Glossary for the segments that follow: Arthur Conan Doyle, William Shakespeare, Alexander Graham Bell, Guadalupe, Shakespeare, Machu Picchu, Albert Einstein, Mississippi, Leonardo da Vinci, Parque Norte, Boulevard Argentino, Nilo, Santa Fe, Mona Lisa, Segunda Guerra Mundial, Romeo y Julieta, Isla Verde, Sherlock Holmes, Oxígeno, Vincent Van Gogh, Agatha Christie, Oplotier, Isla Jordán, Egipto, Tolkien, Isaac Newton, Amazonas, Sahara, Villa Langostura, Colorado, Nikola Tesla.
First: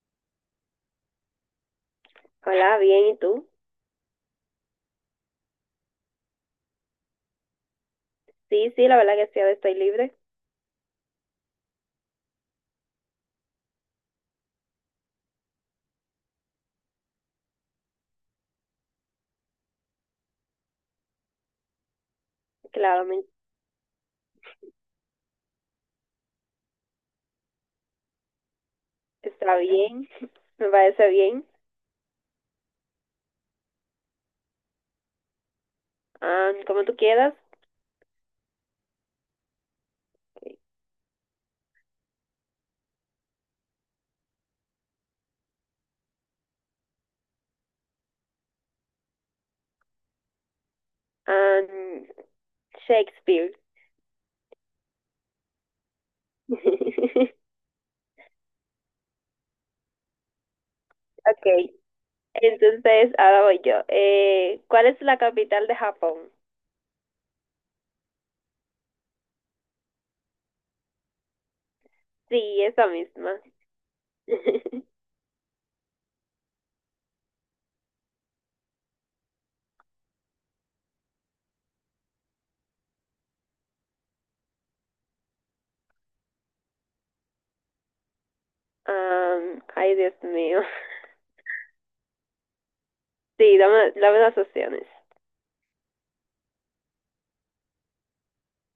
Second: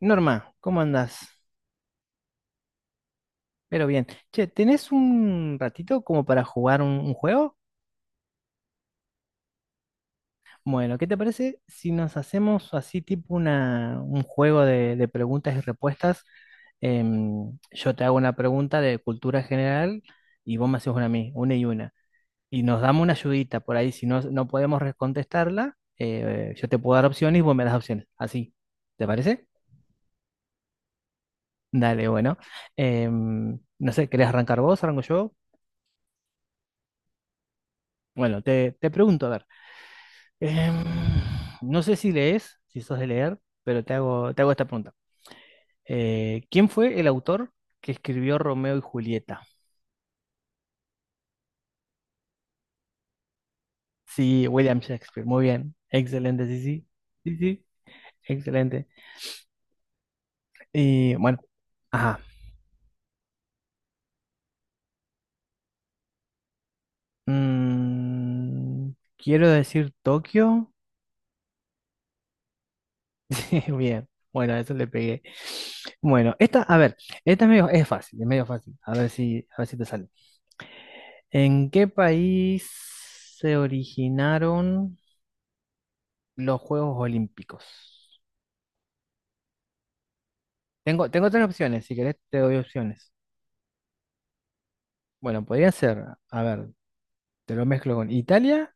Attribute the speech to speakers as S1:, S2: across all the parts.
S1: Norma, ¿cómo andás?
S2: Hola, bien, ¿y tú?
S1: Pero bien. Che, ¿tenés un ratito como para jugar un juego?
S2: Sí, sí, la verdad que sí, ahora estoy libre.
S1: Bueno, ¿qué te parece si nos hacemos así tipo un juego de preguntas y respuestas? Yo te hago una pregunta de cultura general y vos me haces una a mí, una. Y nos damos
S2: Claro,
S1: una ayudita por ahí. Si no, no podemos contestarla, yo te puedo dar opciones y vos me das opciones. Así, ¿te parece?
S2: está bien, me parece bien.
S1: Dale, bueno. No sé, ¿querés arrancar vos? ¿Arranco yo?
S2: Ah, como tú quieras.
S1: Bueno, te pregunto, a ver. Em, no sé si lees, si sos de leer, pero te hago esta pregunta. ¿Quién fue el autor que escribió Romeo y Julieta?
S2: Ah, Shakespeare.
S1: Sí, William Shakespeare. Muy bien. Excelente, sí, sí. Sí, sí. Excelente. Y bueno,
S2: Okay,
S1: ajá.
S2: entonces ahora voy yo. ¿Cuál es la capital de Japón?
S1: Mm, quiero decir Tokio.
S2: Sí, esa misma.
S1: Sí, bien. Bueno, a eso le pegué. Bueno, esta, a ver, esta es medio, es fácil, es medio fácil. A ver si te sale. ¿En qué país se originaron? Los Juegos Olímpicos.
S2: Ah, ay, Dios mío.
S1: Tengo, tengo tres opciones, si querés te doy opciones.
S2: Sí, dame, dame las opciones.
S1: Bueno, podrían ser, a ver, te lo mezclo con Italia,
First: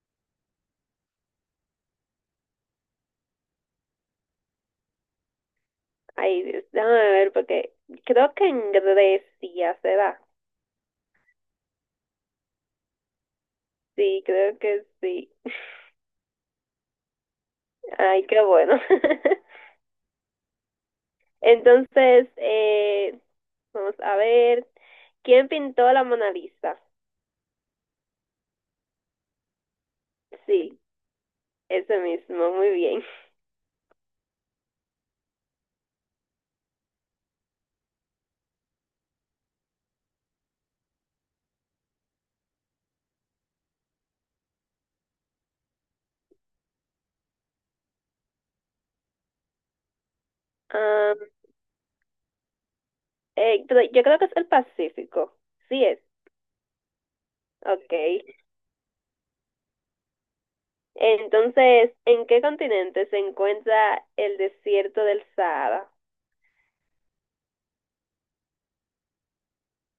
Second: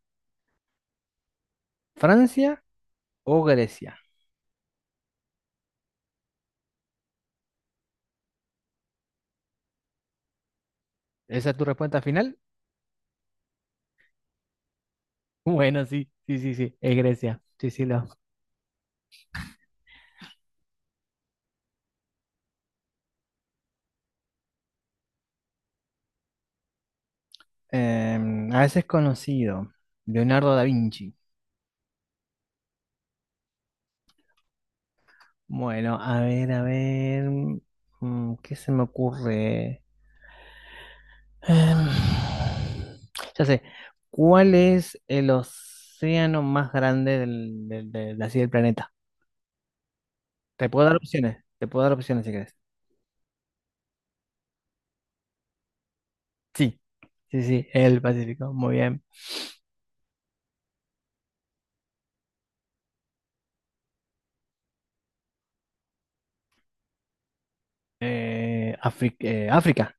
S1: Francia o Grecia.
S2: Ay, Dios, déjame ver porque creo que en Grecia se da.
S1: ¿Esa es tu respuesta final?
S2: Sí, creo que sí.
S1: Bueno, sí, sí, sí, sí, es Grecia. Sí, sí, lo.
S2: Ay, qué bueno. Entonces, vamos a ver. ¿Quién pintó la Mona Lisa?
S1: A veces conocido, Leonardo da
S2: Sí,
S1: Vinci.
S2: ese mismo, muy bien.
S1: Bueno, a ver, mm, ¿qué se me ocurre? Em, ya sé, ¿cuál es el océano más grande así del planeta? Te puedo dar
S2: Ah,
S1: opciones, te puedo dar opciones si quieres.
S2: pero yo creo que es el Pacífico. Sí es.
S1: Sí, sí, sí,
S2: Ok.
S1: el Pacífico, muy bien.
S2: Entonces, ¿en qué continente se encuentra el desierto del Sahara?
S1: África.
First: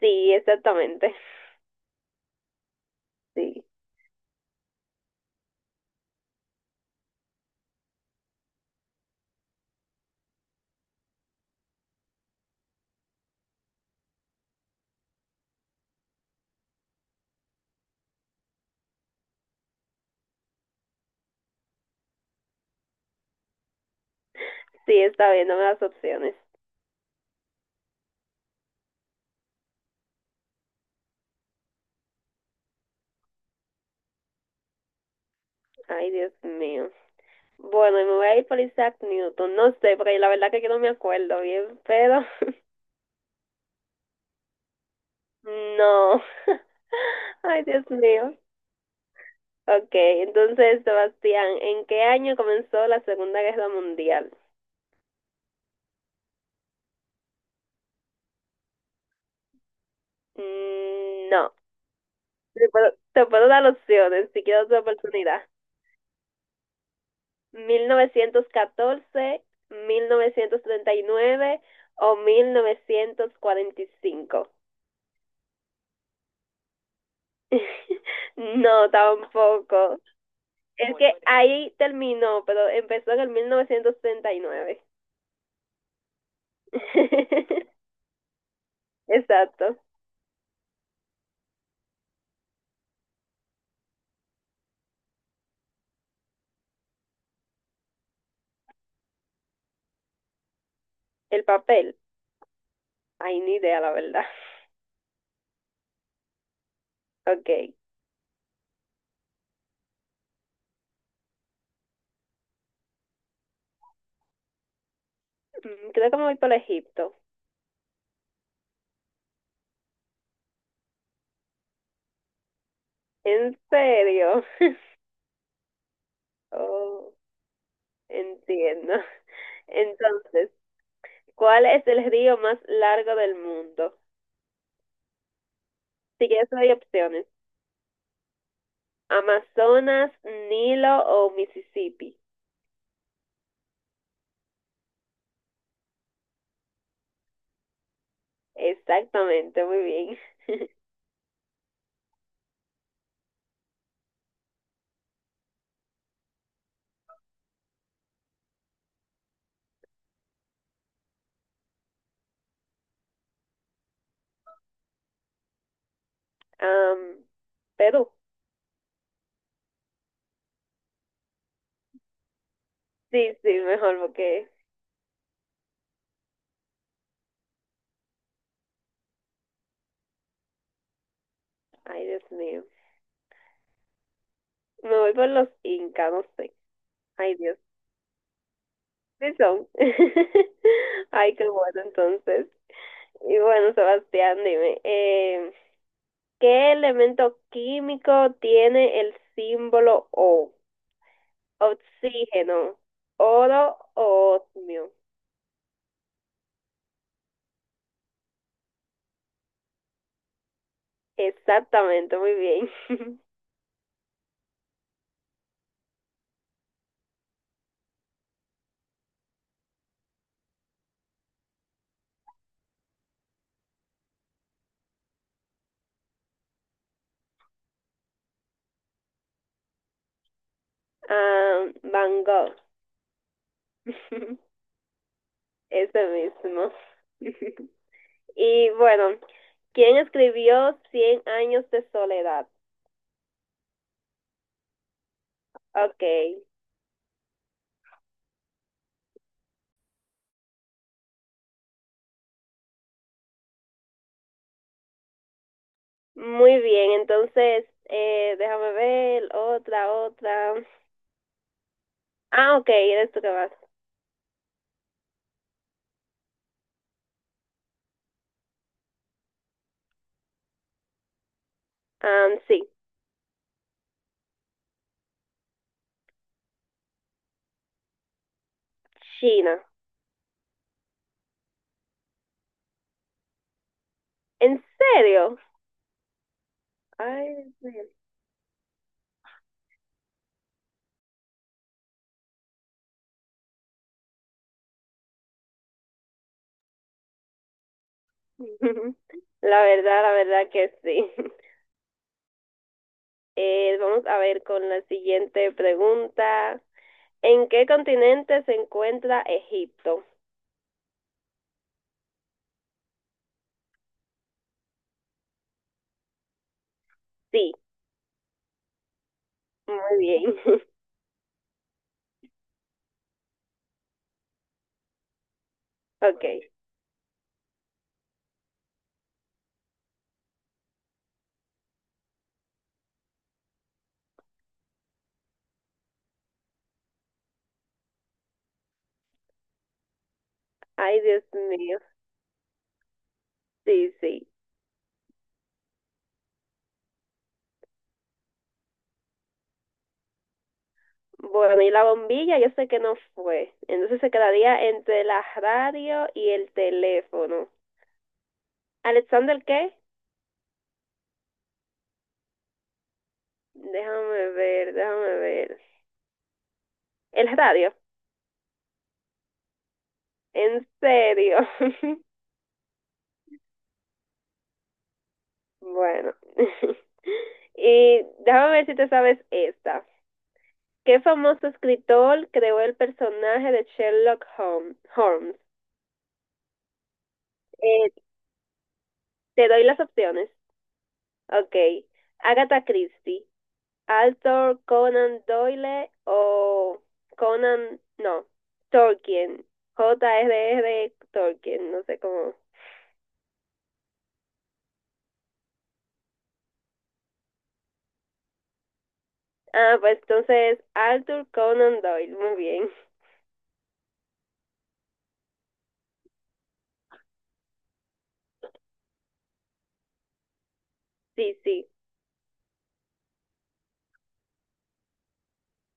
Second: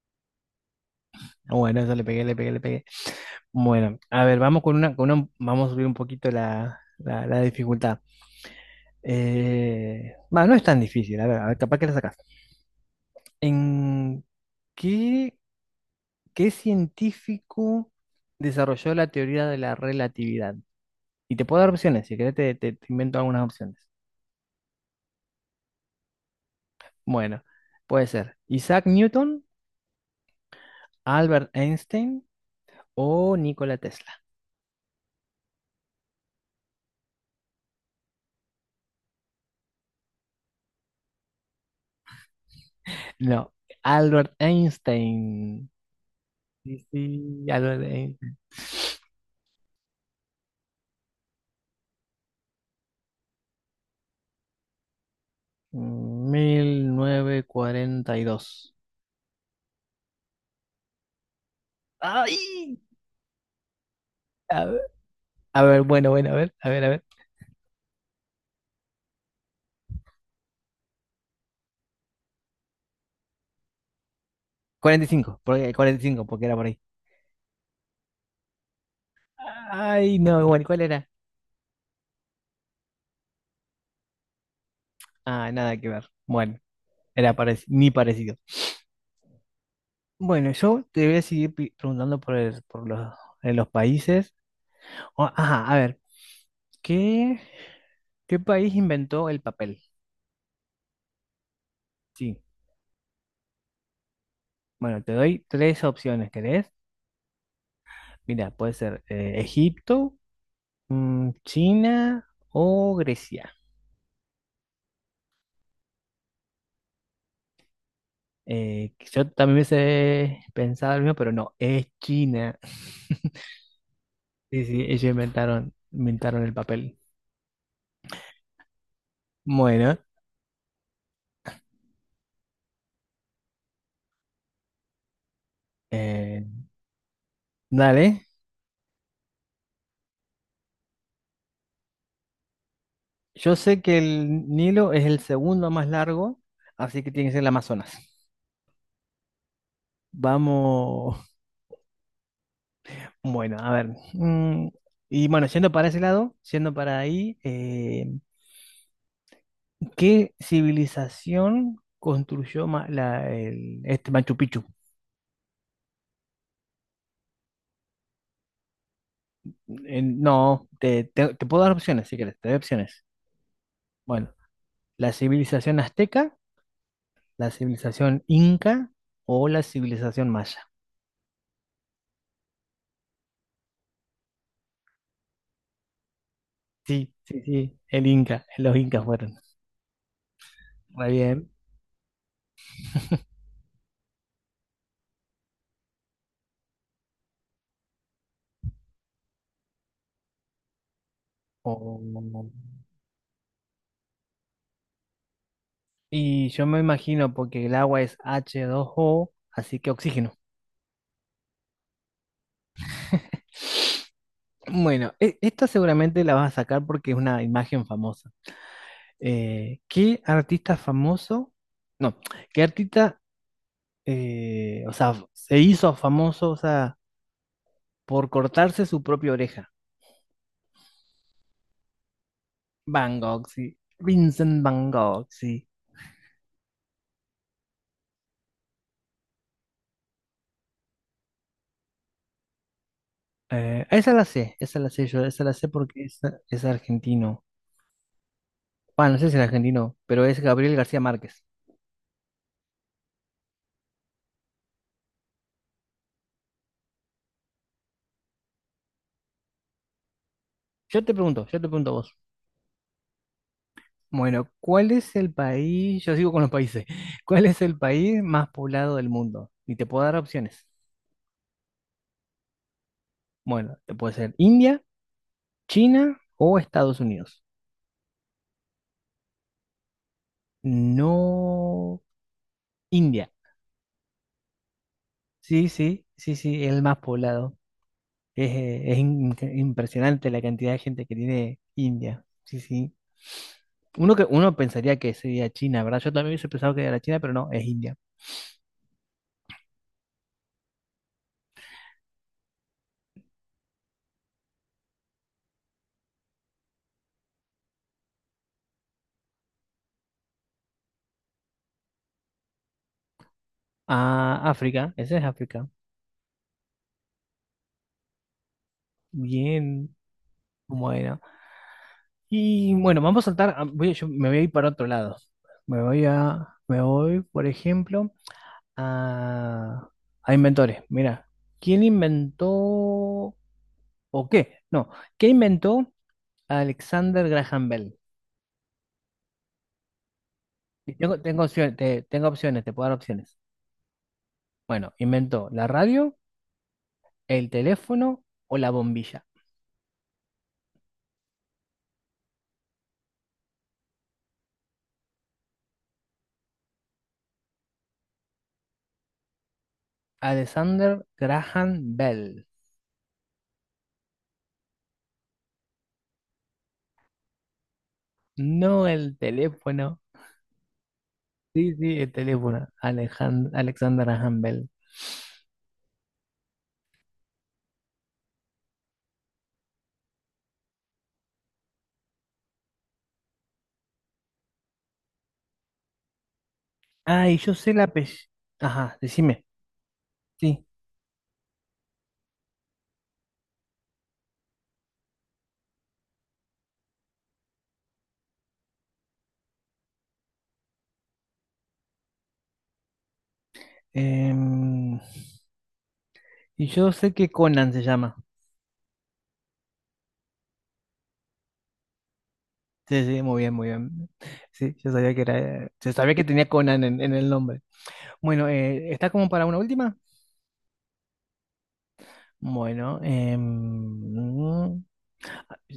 S2: Sí, exactamente.
S1: Bueno, eso le pegué, le pegué, le pegué.
S2: Sí,
S1: Bueno, a ver, vamos con vamos a subir un poquito la dificultad. No es tan difícil, a ver, capaz que la sacas. ¿En qué, ¿Qué científico desarrolló la teoría de la relatividad? Y te puedo dar opciones, si querés te invento algunas opciones.
S2: sí, está bien, dame las opciones.
S1: Bueno, puede ser Isaac Newton, Albert Einstein o Nikola Tesla.
S2: Ay, Dios mío. Bueno, y me voy a ir por Isaac Newton. No sé, porque la verdad que yo no me acuerdo bien, pero
S1: No, Albert Einstein.
S2: no.
S1: Sí, sí,
S2: Ay,
S1: Albert
S2: Dios
S1: Einstein.
S2: mío. Ok, entonces, Sebastián, ¿en qué año comenzó la Segunda Guerra Mundial?
S1: 1942.
S2: Mm, no. Te
S1: ¡Ay!
S2: puedo, te puedo dar opciones si
S1: A
S2: quieres
S1: ver,
S2: otra oportunidad.
S1: a ver, bueno, bueno, a ver, a ver, a ver.
S2: Mil novecientos catorce, 1939 o 1945.
S1: 45, porque, 45, porque era por ahí.
S2: No, tampoco.
S1: Ay, no, bueno, ¿cuál
S2: Es
S1: era?
S2: que ahí terminó, pero empezó en el 1939.
S1: Ah, nada que ver. Bueno, era ni parecido.
S2: Exacto,
S1: Bueno, yo te voy a seguir preguntando por, por los, en los países. Ajá, a ver, ¿qué, ¿qué país inventó el papel?
S2: el papel.
S1: Sí.
S2: Ay, ni idea, la verdad.
S1: Bueno, te doy tres opciones, ¿querés?
S2: Ok.
S1: Mira, puede ser Egipto, mm, China o Grecia.
S2: Mm, creo que me voy por Egipto.
S1: Yo también hubiese pensado lo mismo, pero no, es China.
S2: ¿En serio?
S1: Sí, sí, inventaron el papel.
S2: Oh, entiendo.
S1: Bueno,
S2: Entonces, ¿cuál es el río más largo del mundo? Si
S1: eh,
S2: quieres, te doy opciones.
S1: dale.
S2: Amazonas, Nilo o Mississippi.
S1: Yo sé que el Nilo es el segundo más largo, así que tiene que ser el Amazonas.
S2: Exactamente, muy bien.
S1: Vamos, bueno, a ver. Mm, y bueno, yendo para ese lado, yendo para ahí, ¿qué civilización construyó Machu Picchu?
S2: Am, Perú.
S1: No, te puedo dar opciones si quieres, te doy opciones.
S2: Sí, sí, mejor
S1: Bueno,
S2: porque...
S1: la civilización azteca, la civilización inca o la civilización maya.
S2: Ay, Dios mío. Me voy por los Incas, no sé.
S1: Sí,
S2: Ay,
S1: sí,
S2: Dios.
S1: sí, el inca, los incas
S2: Sí
S1: fueron.
S2: son.
S1: Muy
S2: Ay, qué
S1: bien.
S2: bueno, entonces. Y bueno, Sebastián, dime, ¿qué elemento químico tiene el símbolo O?
S1: O-
S2: Oxígeno, oro o osmio.
S1: y yo me imagino porque el agua es H2O, así que oxígeno.
S2: Exactamente, muy bien.
S1: Bueno, esta seguramente la vas a sacar porque es una imagen famosa. ¿Qué artista famoso? No, ¿Qué artista, o sea, se hizo famoso, o sea, por cortarse su propia oreja?
S2: Ah, Van Gogh,
S1: Van Gogh, sí. Vincent Van Gogh, sí.
S2: ese mismo. Y bueno, ¿quién escribió Cien años de soledad?
S1: Esa la sé, esa la sé yo, esa la sé
S2: Ok,
S1: porque es argentino. Bueno, no sé si es argentino, pero es Gabriel García Márquez.
S2: muy bien, entonces déjame ver, otra, otra.
S1: Yo te pregunto a vos.
S2: Ah, ok, eres tú que vas.
S1: Bueno, ¿cuál es el país? Yo sigo con los países. ¿Cuál es el país más poblado del mundo? Y te puedo dar opciones.
S2: Ah, sí,
S1: Bueno, te puede ser India, China o Estados Unidos.
S2: China.
S1: No, India.
S2: ¿En serio?
S1: Sí, sí, sí, sí, el más
S2: Ay,
S1: poblado.
S2: Dios
S1: Es, impresionante la cantidad de gente que tiene India. Sí, sí. Uno pensaría que sería China, ¿verdad? Yo también hubiese pensado que era China, pero no, es India.
S2: mío. La verdad que sí. Vamos a ver con la siguiente pregunta. ¿En qué continente se encuentra Egipto?
S1: Ah, África, ese es África.
S2: Sí,
S1: Bien,
S2: muy bien.
S1: bueno. Y bueno, vamos a saltar, yo me voy a ir para otro lado.
S2: Ok.
S1: Me voy, por ejemplo. A, a inventores. Mira, ¿quién inventó o qué? No, ¿qué inventó Alexander Graham Bell?
S2: Ay, Dios
S1: Tengo opciones,
S2: mío.
S1: tengo opciones, te puedo dar opciones.
S2: Sí, sí.
S1: Bueno, inventó la radio, el teléfono o la bombilla.
S2: Bueno, y la bombilla yo sé que no fue. Entonces se quedaría entre la radio y el teléfono. ¿Alexander qué?
S1: Alexander Graham Bell.
S2: Déjame ver, déjame ver. ¿El radio?
S1: No el teléfono.
S2: En serio.
S1: Sí, sí, el teléfono. Alexander Graham Bell.
S2: Bueno. Y déjame ver si te sabes esta. ¿Qué famoso escritor creó el personaje de Sherlock Holmes?
S1: Ah, y yo sé la
S2: Eh,
S1: apellido. Ajá, decime.
S2: Te doy las opciones.
S1: Sí.
S2: Ok. Agatha Christie, Arthur Conan Doyle o Conan, no, Tolkien. JRR Tolkien, no sé cómo.
S1: em, y yo sé que Conan se llama.
S2: Ah, pues entonces Arthur Conan Doyle, muy bien.
S1: Sí, sí, muy bien, muy bien. Sí, yo sabía que tenía Conan en el nombre. Bueno, ¿está como para una última?
S2: Sí, sí,
S1: Bueno,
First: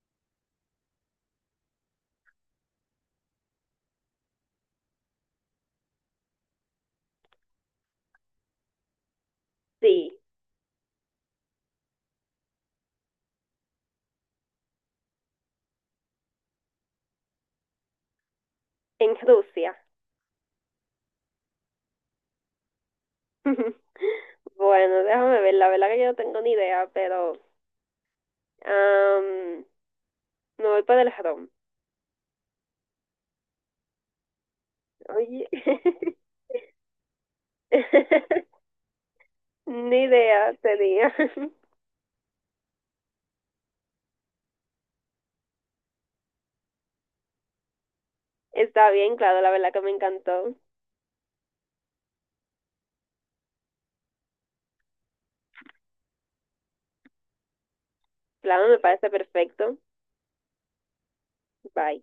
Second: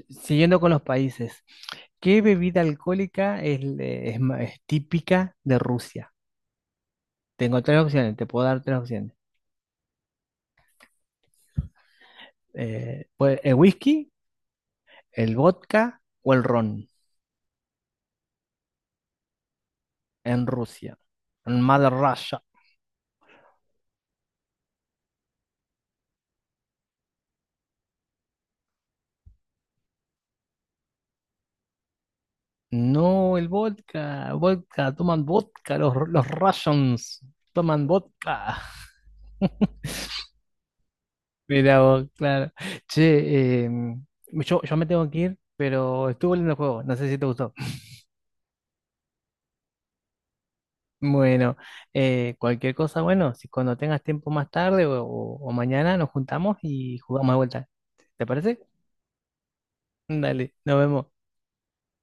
S1: siguiendo con los países, ¿qué bebida alcohólica es típica de Rusia? Tengo tres opciones, te puedo dar tres opciones.
S2: sí,
S1: Pues, el whisky, el vodka o el ron
S2: en Rusia.
S1: en Rusia, en Mother Russia.
S2: Bueno, déjame ver, la verdad que yo no tengo ni idea, pero am, me voy para el jarón.
S1: No, el vodka, vodka, toman
S2: Oye,
S1: vodka, los Russians toman vodka.
S2: ni idea tenía.
S1: Mira vos, claro. Che, yo, yo me tengo que ir, pero estuvo lindo el juego, no sé si te gustó.
S2: Está bien, claro, la verdad que me encantó.
S1: Bueno, cualquier cosa, bueno, si cuando tengas tiempo más tarde o, o mañana nos juntamos y jugamos de vuelta. ¿Te parece?
S2: Claro, me parece perfecto.
S1: Dale, nos vemos.
S2: Bye.